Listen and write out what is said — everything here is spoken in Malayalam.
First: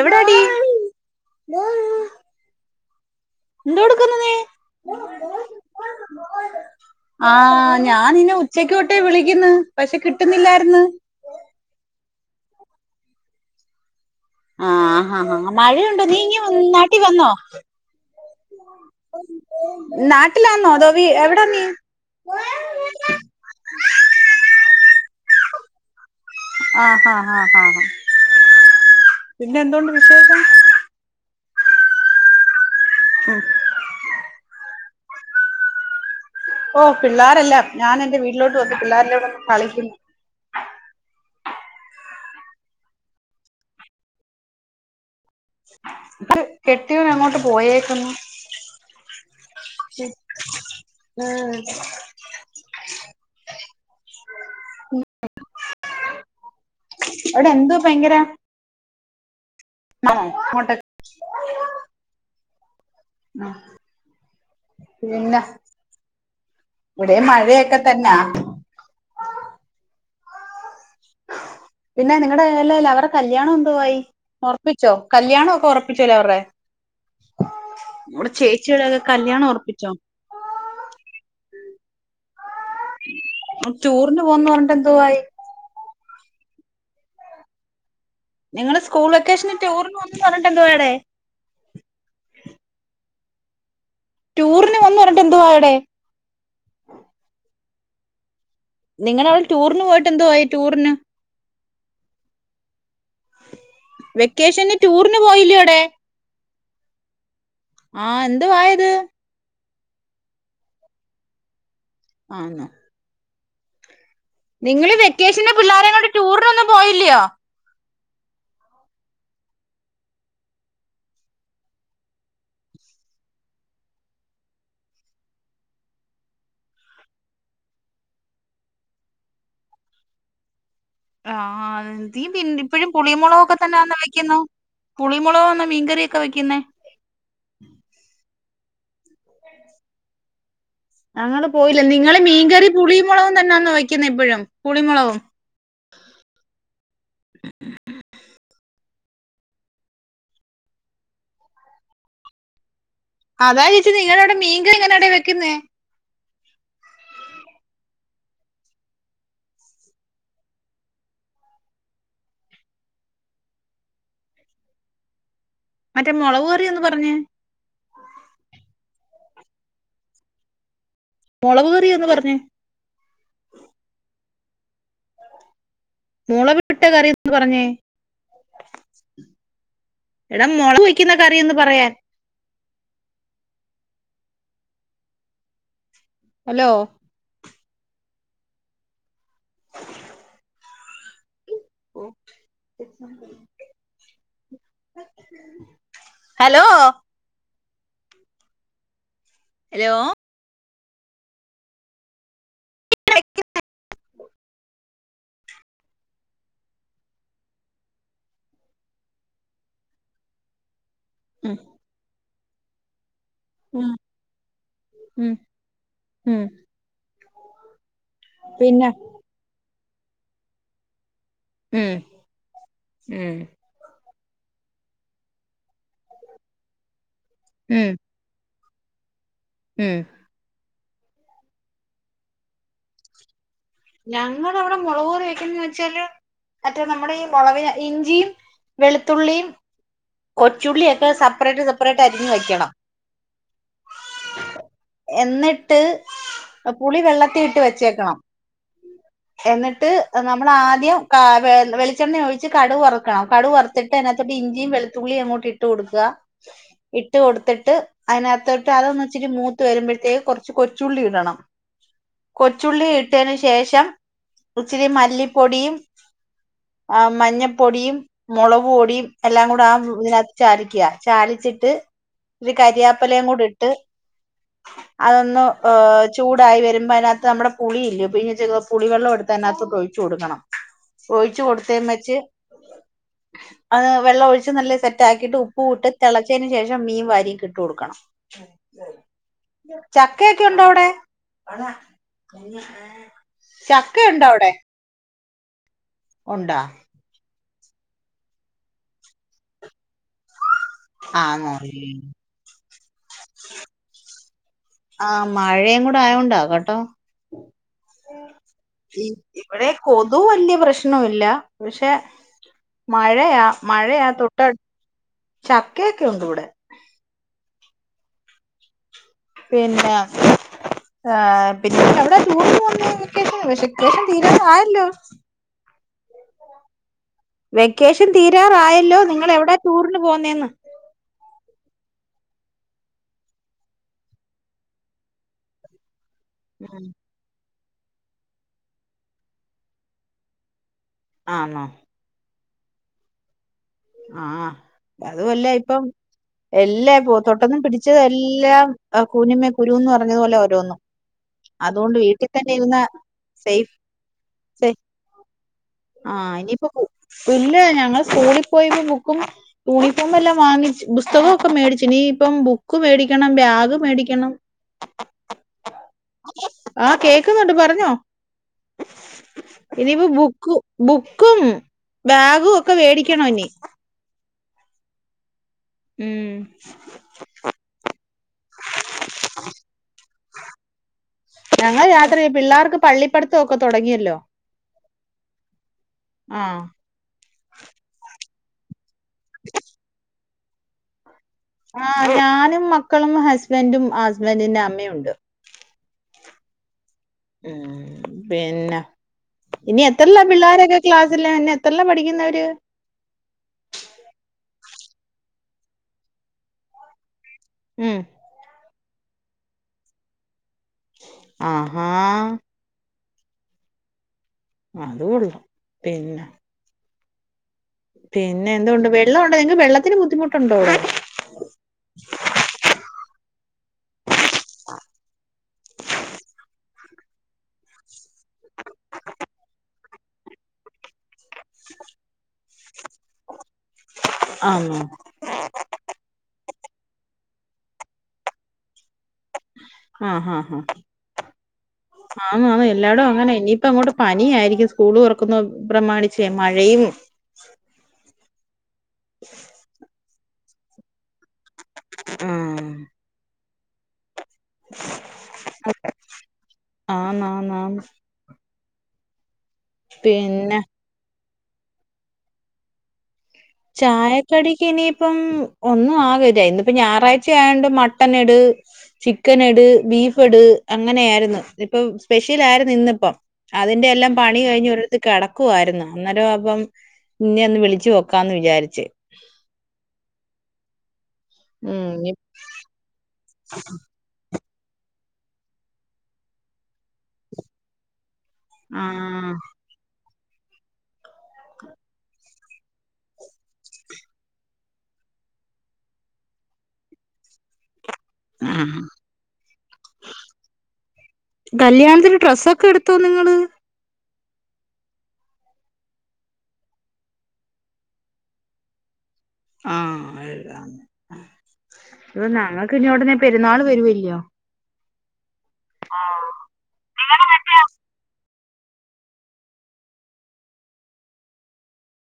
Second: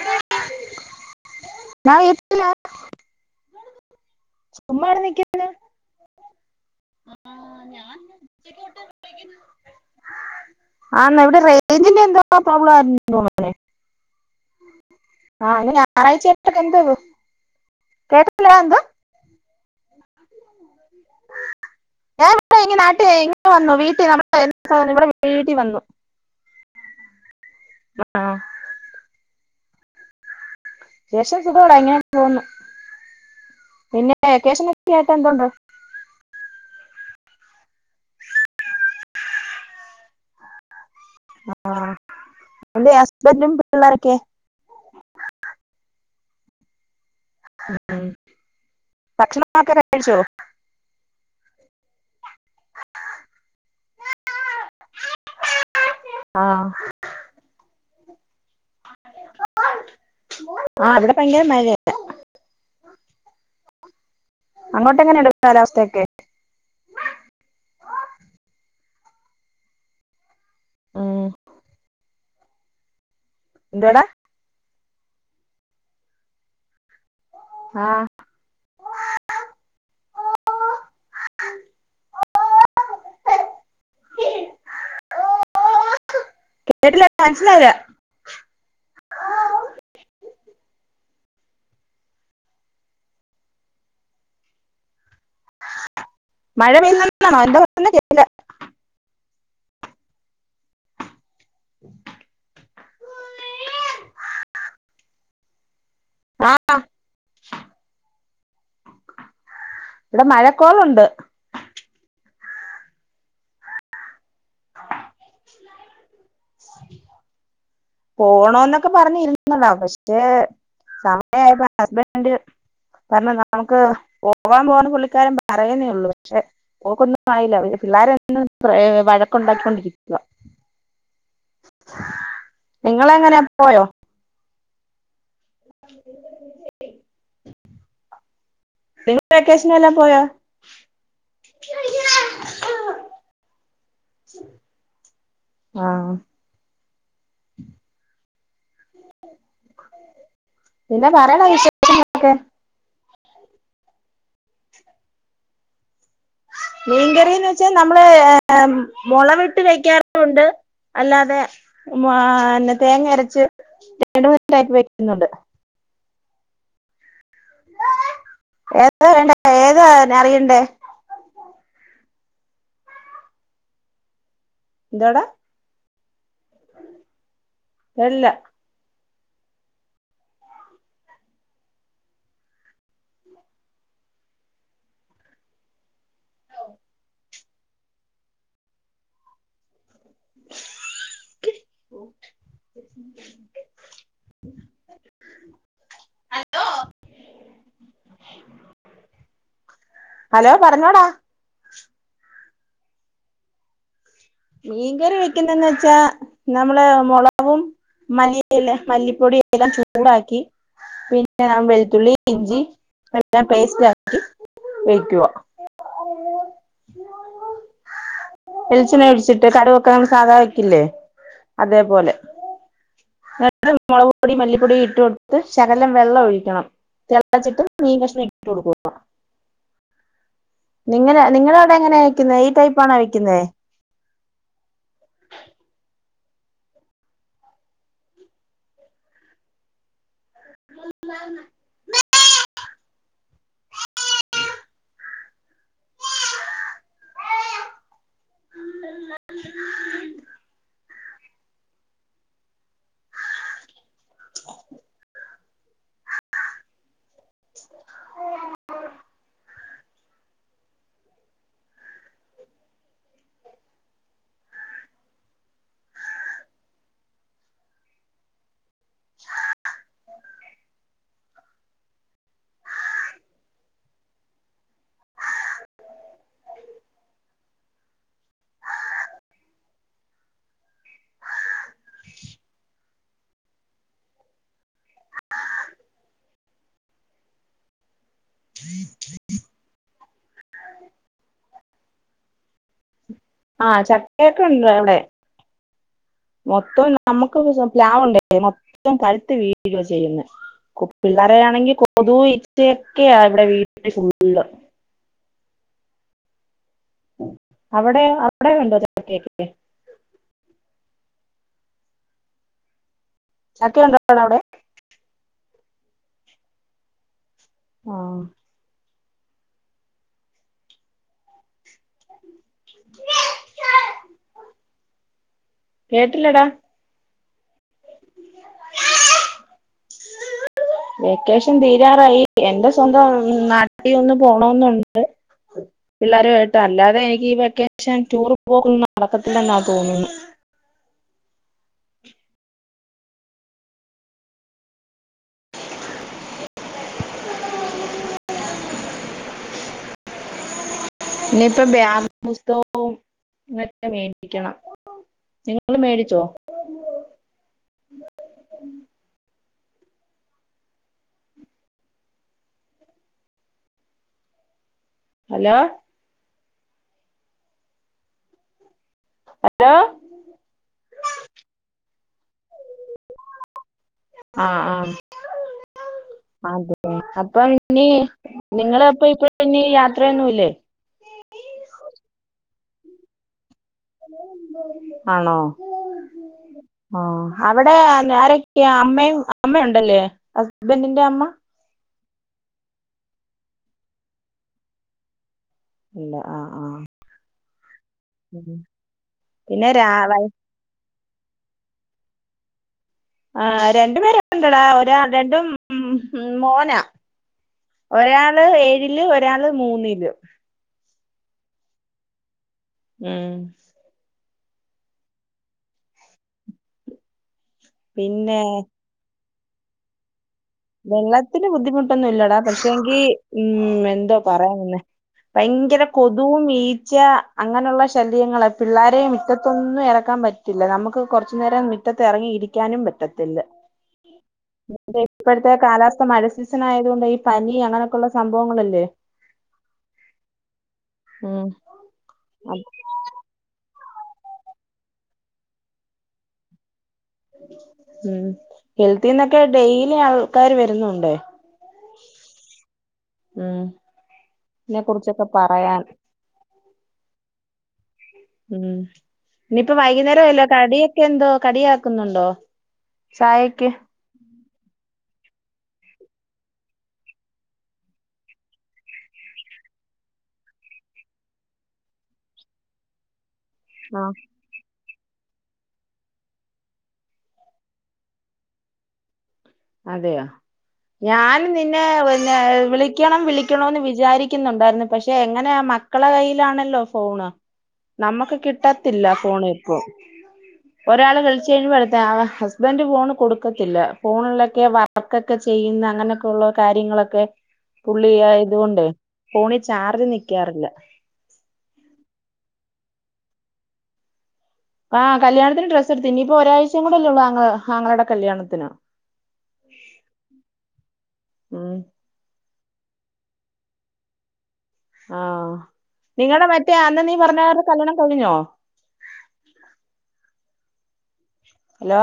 എവിടാടി ഞാൻ വീട്ടില എന്തോടുക്കുന്നു നീ ചുമ്മാ ഇവിടെ നിൽക്കുന്നു ആ ഞാൻ നിന്നെ ഉച്ചക്ക് തൊട്ടേ വിളിക്കുന്നു പക്ഷെ കിട്ടുന്നില്ലാരുന്നു [unintelligible] പ്രേബ്ളം [unintelligible] ആ ഹ ഹ മഴയുണ്ടോ ഞായറാഴ്ച ആയിട്ടൊക്കെ നീയിങ്ങ് എന്തോ നാട്ടി വന്നോ കേട്ടില്ല എന്തോ നാട്ടിലാന്നോ അതോ വീ എവിടാ നീ ഞാൻ ഇവിടെ ഇങ്ങ് നാട്ടിൽ ഇങ്ങ് വന്നു വീട്ടിൽ നമ്മ [unintelligible] വീട്ടിൽ വന്നു ആ ആ ആ ആ ആ പിന്നെ എന്തോണ്ട് വിശേഷം വിശേഷം സുവോടെ ഇങ്ങനെയൊക്കെ പോന്നു പിന്നെ വെക്കേഷന കേട്ട്എന്തൊണ്ട് ഓ പിള്ളോരല്ലാം ഞാൻ എന്റെ വീട്ടിലോട്ട് വന്ന് പിള്ളേരെല്ലാം ഇവിടനിന്ന് കളിക്കുന്നു ആ എന്തിയെ ഹസ്ബന്റും പിള്ളേരുമൊക്കെ ആഹ് കെ കെട്ടിയോൻ അങ്ങോട്ട് പോയേക്കുന്നു ഭക്ഷണമൊക്കെ കഴിച്ചോ ആ ആ അവിടെ എന്തു ഭയങ്കര മഴ അങ്ങോട്ടൊക്കെ ആ ഇവിടെ ഭയങ്കര മഴ തന്നെ അങ്ങോട്ട് എങ്ങനെയുണ്ട് പിന്നെ കാലാവസ്ഥയൊക്കെ ഇവിടെ മഴയൊക്കെ തന്നെ ഉം പിന്നെ നിങ്ങളുടെയില്ലേ ലവിടെ കല്യാണം എന്തോടാ എന്തുവായിഉറ ഉറപ്പിച്ചോ കല്യാണമ ഒക്കെ ഉറപ്പിച്ചലേ അവരെ ആ നമ്മടെ ചേച്ചിടെക്കെ കല്യാണം ഉറപ്പിച്ചോ ടുറിന് പോകുന്ന് പറഞ്ഞിട്ടെന്തുവായി കേട്ടില്ല മനസ്സിലായില്ല നിങ്ങള് സ്കൂൾ വെക്കേഷന് ടൂറിന് പോവുന്ന് പറഞ്ഞിട്ട് എന്തുവായെടെ ടൂറിന് പോന്ന് പറഞ്ഞ മഴ പെയണോ [unintelligible] എന്ത ന്നല്ല [inaudible] നിങ്ങ അവടെ ടൂറിന് പോയിട്ട് എന്തോവായി ടൂറിന് വെക്കേന് ടൂറിന് പോയില്ല്യൊടെ ആ ആഹ എന്തു വായത് ഇവിടെ മഴക്കോളുണ്ട് ആന്നോ നിങ്ങള് വെക്കേഷന് പിള്ളേരേ കൊണ്ട് ടൂറിനൊന്നും പോയില്ലയോ പോണന്നൊക്കെ പറഞ്ഞിരുന്ന താ പക്ഷേ സമയയപ്പോ ഹസ്ബൻഡ് പറഞ്ഞ നമുക്ക് പോവാൻ പോണ പുള്ളിക്കാരും പറയുന്നേള്ളൂ പക്ഷെ പോക്കൊന്നും ആയില്ല പിള്ളേരും വഴക്കുണ്ടാക്കിക്കൊണ്ടിരിക്കുക ആഹ് നീ ഇപ്പഴും നിങ്ങളെങ്ങനെ പുളിയമുളകൊക്കെ പോയോ തന്നെയന്ന വെക്കുന്നോ പുളി മുളകോന്നോ മീൻകറിയൊക്കെ വെക്കുന്നെ നിങ്ങൾ വെക്കേഷന എല്ലാം പോയാ ഞങ്ങള്പോയില്ല നിങ്ങള് മീൻകറി പുളിമുളകും തന്നെയാന്നോ വയ്ക്കുന്ന ഇപ്പഴും പുളിമുളകും ആ പിന്നെ പറയണ വിശേഷളൊക്കെ അതാ ചോയ്ച്ചേ നിങ്ങളവിടെ മീൻകറി എങ്ങനെടാ വെക്കുന്നേ മീൻകറിന്ന് വെച്ചാ നമ്മള് ഏ മൊളവിട്ട് വെക്കാറുണ്ട് അല്ലാതെ ഏ തേങ്ങ അരച്ച് രണ്ട് യിട്ട് വെക്ക്ന്നുണ്ട് മറ്റേ മുളക് കറിയൊന്ന് പറഞ്ഞെ ഏതാ വേണ്ട ഏതാ അറിയണ്ടേ മൊളക് കറിയൊന്ന് പറഞ്ഞെ ന്താടാ മുളക് ട്ട കറിയൊന്ന് പറഞ്ഞേ വെള്ള എടാ മുളക് വയ്ക്കുന്ന കറി ഒന്ന് പറയാൻ ഹലോ ഹലോ ഹലോ ഹലോ പറഞ്ഞോടാ [unintelligible] മീൻകറി വെക്കുന്നേന്ന് വെച്ചാ നമ്മള് മുളകും മല്ലി ല്ലെ മല്ലിപ്പൊടി എല്ലാം ചൂടാക്കി പിന്നെ ഉം [unintelligible] വെള്ത്തുള്ളി ഇഞ്ചി എല്ലാം പേസ്റ്റ് ഉം ആക്കി വെയ്ക്കുവ. ഉം പിന്നെ വെളിച്ചെണ്ണ ഒഴിച്ച് കടവൊക്കെ സാധാ വെക്കില്ലേ ഉം അതേപോലെ ഉം [unintelligible] പൊടി മല്ലിപ്പൊടി ഇട്ട് കൊടുത്ത് ശകലം വെള്ളം ഒഴിക്കണം തി ളച്ചിട്ട് ഉം മീൻ കഷ്ണം ഇ ട്ടുകൊടുക്കുക. ഉം നിങ്ങെനെ നിങ്ങള അവിടെ എങ്ങനെയാ വെക്കുന്നേ ഈ ടൈപ്പാണോ വെയ്ക്കുന്നേ ഞങ്ങളവിടെ മുളക് കറി വയ്കുന്നന്ന് വെച്ചാല് മറ്റേ നമ്മുടെ ഈ മുളവിനെ ഇഞ്ചിയും വെളുത്തുള്ളിയും കൊച്ചുള്ളി ഒക്കെ സപ്പ്റേറ്റ് സപ്പ്റേറ്റ് അരിഞ്ഞു വയ്ക്കണം. എന്നിട്ട് പുളി വെള്ളത്തി ഇട്ട് വെച്ചേക്കണം എന്നിട്ട് നമ്മള് ആദ്യം കാ വെ വെളിച്ചെണ്ണ ഒഴിച്ച് കടുക് വറുക്കണം. കടുക് വറുത്തിട്ട് അതിനകത്തോട്ട് ഇഞ്ചിയും വെളുത്തുള്ളിയും അങ്ങോട്ട് ഇട്ട് കൊടുക്കുക. ഇട്ട് കൊടുത്തിട്ട് അതിനകത്തോട്ട് അതൊന്നിച്ചിരി മൂത് ത്ത് വരുമ്പഴ്ത്തേ കുറച്ച് കൊച്ചുള്ളി ഇടണം. കൊച്ചുള്ളി ഇട്ടേന് ശേ ശേഷം ഇച്ചിരി മല്ലിപ്പൊടിയും ആ മഞ്ഞപ്പൊടിയും മുളകുപൊടി ടിയും എല്ലാം കൂടെ ആ ഇതിനകത്ത് ചാലിക്ക്യ ചാലിച്ചിട്ട് ഒരു കരിയാപ്പലയും കൂട ഇട്ട് അതൊന്നു ഓ ചൂടായി വരുമ്പോ അതിനകത്ത് നമ്മുട പുളിയില്ല്യോ പി [unintelligible] പുളിവെള്ളോ എടുത്ത് അതിനകത്തക്ക് ഒഴിച്ചു കൊടുക്കണം. ഒഴിച്ചു കൊടുത്തേമെച്ച് അത് വെള്ളം ഒഴിച്ച് നല്ല സെറ്റാക്കിട്ട് ഉപ്പു ഇട്ട് തിളച്ചേന് ശേഷം മീൻ വാരീക്ക് ഇട്ടു കൊടുക്കണം. ചക്കയൊക്കെ ഉണ്ടോ അവിടെ ആ ചക്ക ഉണ്ടോ ചക്കയൊക്കെ അവിടെ ഉണ്ട ഇവിടെ ഉണ്ടാ മൊത്തം നമുക്ക് [unintelligible] പ്ലാവുണ്ടേ മൊത്തം പഴുത്ത് വീഴു ആ ചെയ്യുന്നെ കൊ പിള്ളാരെ ആന്നോ ആണെങ്കിൽ കൊതു ഈച്ചയൊക്കെയാ ഇവിടെ വീടില് ഫു ഇല്ല ആ മഴയും കൂടെ ആയോണ്ടാ അവിടെ അവിടെ ഉണ്ടോ [unintelligible] ചക്കയൊക്കെ ഇവിടെ കൊതു വലിയ പ്രശ്ന പ്രശനല്ല പക്ഷെ മഴയാ ചക്ക ഉണ്ടോ മഴയാ അവിടെ തൊട്ടടു ചക്കയൊക്കെ ഉണ്ട് ഇവിടെ ആ പിന്നെ ഏഹ പിന്നെ ഇവിടെ ചൂ വെക്കേഷൻ വെക്കേഷൻ തീരാറാആയല്ലോ കേട്ടില്ലടാ വെക്കേഷൻ തീരാറായല്ലോ നിങ്ങ എവിടാ ടൂറിന് പോന്നേന്ന് റായി എന്റെ സ്വന്തം നാട്ടിൽ ഒന്ന് പോണന്നുണ്ട് പിള്ളേരു കേമായിട്ട് അല്ലാതെ എനിക്ക് വെക്കെ ട്യൂഷൻ ടൂർ പോകുന്നു നടക്കത്തില്ലെന്നാ തോന്നുന്നു ആണോ ആഹാ അത് വല്ല ഇപ്പം എല്ലാ ഇപ്പൊ തൊട്ടന്നും പിടിച്ചത് എല്ലാം കുനിമ്മേ കുരുന്ന് പറഞ്ഞതുപോലെ ഓരോന്നും ഇനിയിപ്പാ അതുകൊണ്ട് ബാഗും വീട്ടി തന്നെ ഇരുന്ന പുസ്തകവും സേഫ് മേടിക്കണം നിങ്ങൾ ആ മേടിച്ചോ ഇനിയിപ്പോ ഇല്ല ഞങ്ങള് സ്കൂളിൽ പോയിപ്പം ബുക്കും യൂണിഫോമ എല്ലാം വാങ്ങിച്ച് പുസ്തകമൊക്കെ മേടിച്ചു നീ ഇപ്പം ബുക്ക് മേടിക്കണം ബാഗ് മേടിക്കണം ഹലോ ആ കേക്കുന്നുണ്ട് പറഞ്ഞോ ഹലോ ഇനിപ്പോ ബു ബുക്കും ബാഗും ഒക്കെ വേടിക്കണ ഇനി ആഹ് ആഹ് ഉം അതെ അപ്പം ഇനി നിങ്ങളപ്പ ഇപ്പ ഇനി യാത്രയൊന്നും ഇല്ലേ പള്ളി പടുത്ത ആണോ ആഹ് ആ അവിടെ [unintelligible] ഈ അമ്മയും അമ്മയുണ്ടല്ലേ അ ബന്റിന്റെ അമ്മ ആ ഞാനും മക്കളും ഹസ്ബൻറും ഹസ്ബന്റിന്റെ അമ്മയൊണ്ട് ഇല്ല ആ ആ ഉം ഉം. പിന്നെ പിന്നെ ഇനി രാ എത്ര ല്ല വൈ പിള്ളേരൊക്കെ ക്ലാസ്സില പിന്നെ എത്ര ല്ലാ പഠിക്കുന്നവര് ആ രണ്ടു പേര്ണ്ടൊടാ ഒരാ രണ്ടും മ് മോന ഉം ഒരാള് എഴ് ഇല് ഒരാള് മൂന്നില് ആഹാ ഉം അത് കൊള്ളും പിന്നെ പിന്നെ എന്തൊണ്ട് വെള്ള - [unintelligible] വെള്ളത്തിന് ബുദ്ധിമു- വെള്ളത്തിന് ബുദ്ധിമുട്ടൊന്നുംല്ലടാ പക്ഷേെങ്കി ഊം എന്തോ പറയാൻനിന്നെ ഭയങ്കര കൊതും ഈ- ച്ച അങ്ങനെയുള്ള ശല്യങ്ങളാ പിള്ളാരെ മിറ്റത്തൊന്നും എറക്കാൻ പറ്റില്ല നമുക്ക് കുറച്ചുനരം മിറ്റത്തിറങ്ങി ഇരിക്കാനും പറ്റത്തില്ല ആന്നോ ഇപ്പോഴത്തെ കാലാവസ്ഥ മഴ സീസൺ ആയതോ ണ്ട് ഈ പനി അങ്ങനൊക്കെള്ള സംഭവങ്ങളല്ലേ ആഹ് ആഹ് ആഹ് ഉം ആന്നു ആന്നു എല്ലാടും അങ്ങനെ ഇനി ഇപ്പൊ അങ്ങോട്ട് പനിയായിരിക്കും സ്കൂള് തുറക്കുന്ന പ്രമാണിച്ചേ മഴയും ഉം ഹെൽത്തിന്നൊക്കെ ഡെയിലി ആ ക്കാര് വരുന്നുണ്ടേ. ആഹ് ഉം ന്നെ കുറിച്ചൊക്കെ പറയാൻ ആന്ന് ആന്ന് ആന്ന് ഉം ഇനിപ്പ വൈകുന്നേരായല്ലോ പിന്നെ കടിയൊക്കെ എന്തോ? കടിയാക്കുന്നുണ്ടോ? ചായക്ക് ചായ കടിക്കിനി പ്പം ഒന്നും [unintelligible] ഇന്നിപ്പ ഞായറാഴ്ച ആയോണ്ട് മട്ടൻ ഇട് ചിക്കൻ ഇട് ബീഫ് ഇട് അങ്ങനെയായിരുന്നു ഇപ്പൊ സ്പെഷ്യൽ ആയിരുന്നു ഇന്നിപ്പം. അതിന്റെ ആ എല്ലാം പണി കഴിഞ്ഞു ഒരിട ത്ത് കിടക്കുവായിരുന്നു അന്നേരം അപ്പം നെന്നെ ഒന്ന് വിളിച്ചു നോ ക്കാന്ന് വിചാരിച്ച്. അതെയാ ഞാൻ നിന്നെ ഉം ഇനി പിന്നെ വിളിക്കണം വിളിക്കണന്ന് വിചാരി ക്കുന്നുണ്ടായിരുന്നു പക്ഷെ എങ്ങനാ മക്കളെ കയ്യിലാണല്ലോ ഫോണ്. നമ്മക്ക് കിട്ടത്തില്ല ആഹ് ഫോൺ ഇപ്പോ ഒരാള് കളിച്ചു കഴിയുമ്പടുത്തയാള് ഹസ്ബന്റ് ഫോണ് കൊടുക്കത്തില്ല ഫോണ്ള്ള ക്കെ വർക്കൊക്കെ ചെയ്യുന്ന അങ്ങനെയൊക്കെ ഉള്ള കാര്യങ്ങളൊക്കെ പുള്ളിയായതു ആഹ് കൊണ്ടേ ഫോണി ചാർജ് നിക്കാറില്ല. ത്തോ നിങ്ങള്? ആ കല്യാണത്തിന് ഡ്രസ്സ് എടുത്ത് ഇനിപ്പൊ ഒരാഴ്ചയും കൂടല്ലേ ഉള്ളൂ ആങ്ങള ആങ്ങളേടെ കല്യാണത്തിന്. ആഹ് അത ഉം ഇ പിന്നോണ്ടനെ പെരുനാൾ വരുവല്ലയോ ആഹ് ആ നിങ്ങളടെ മറ്റേ അന്ന് നീ നിങ്ങടെ മറ്റേ പറഞ്ഞവരുടെ കല്യാണം കഴിഞ്ഞോ [inaudible] ഹലോ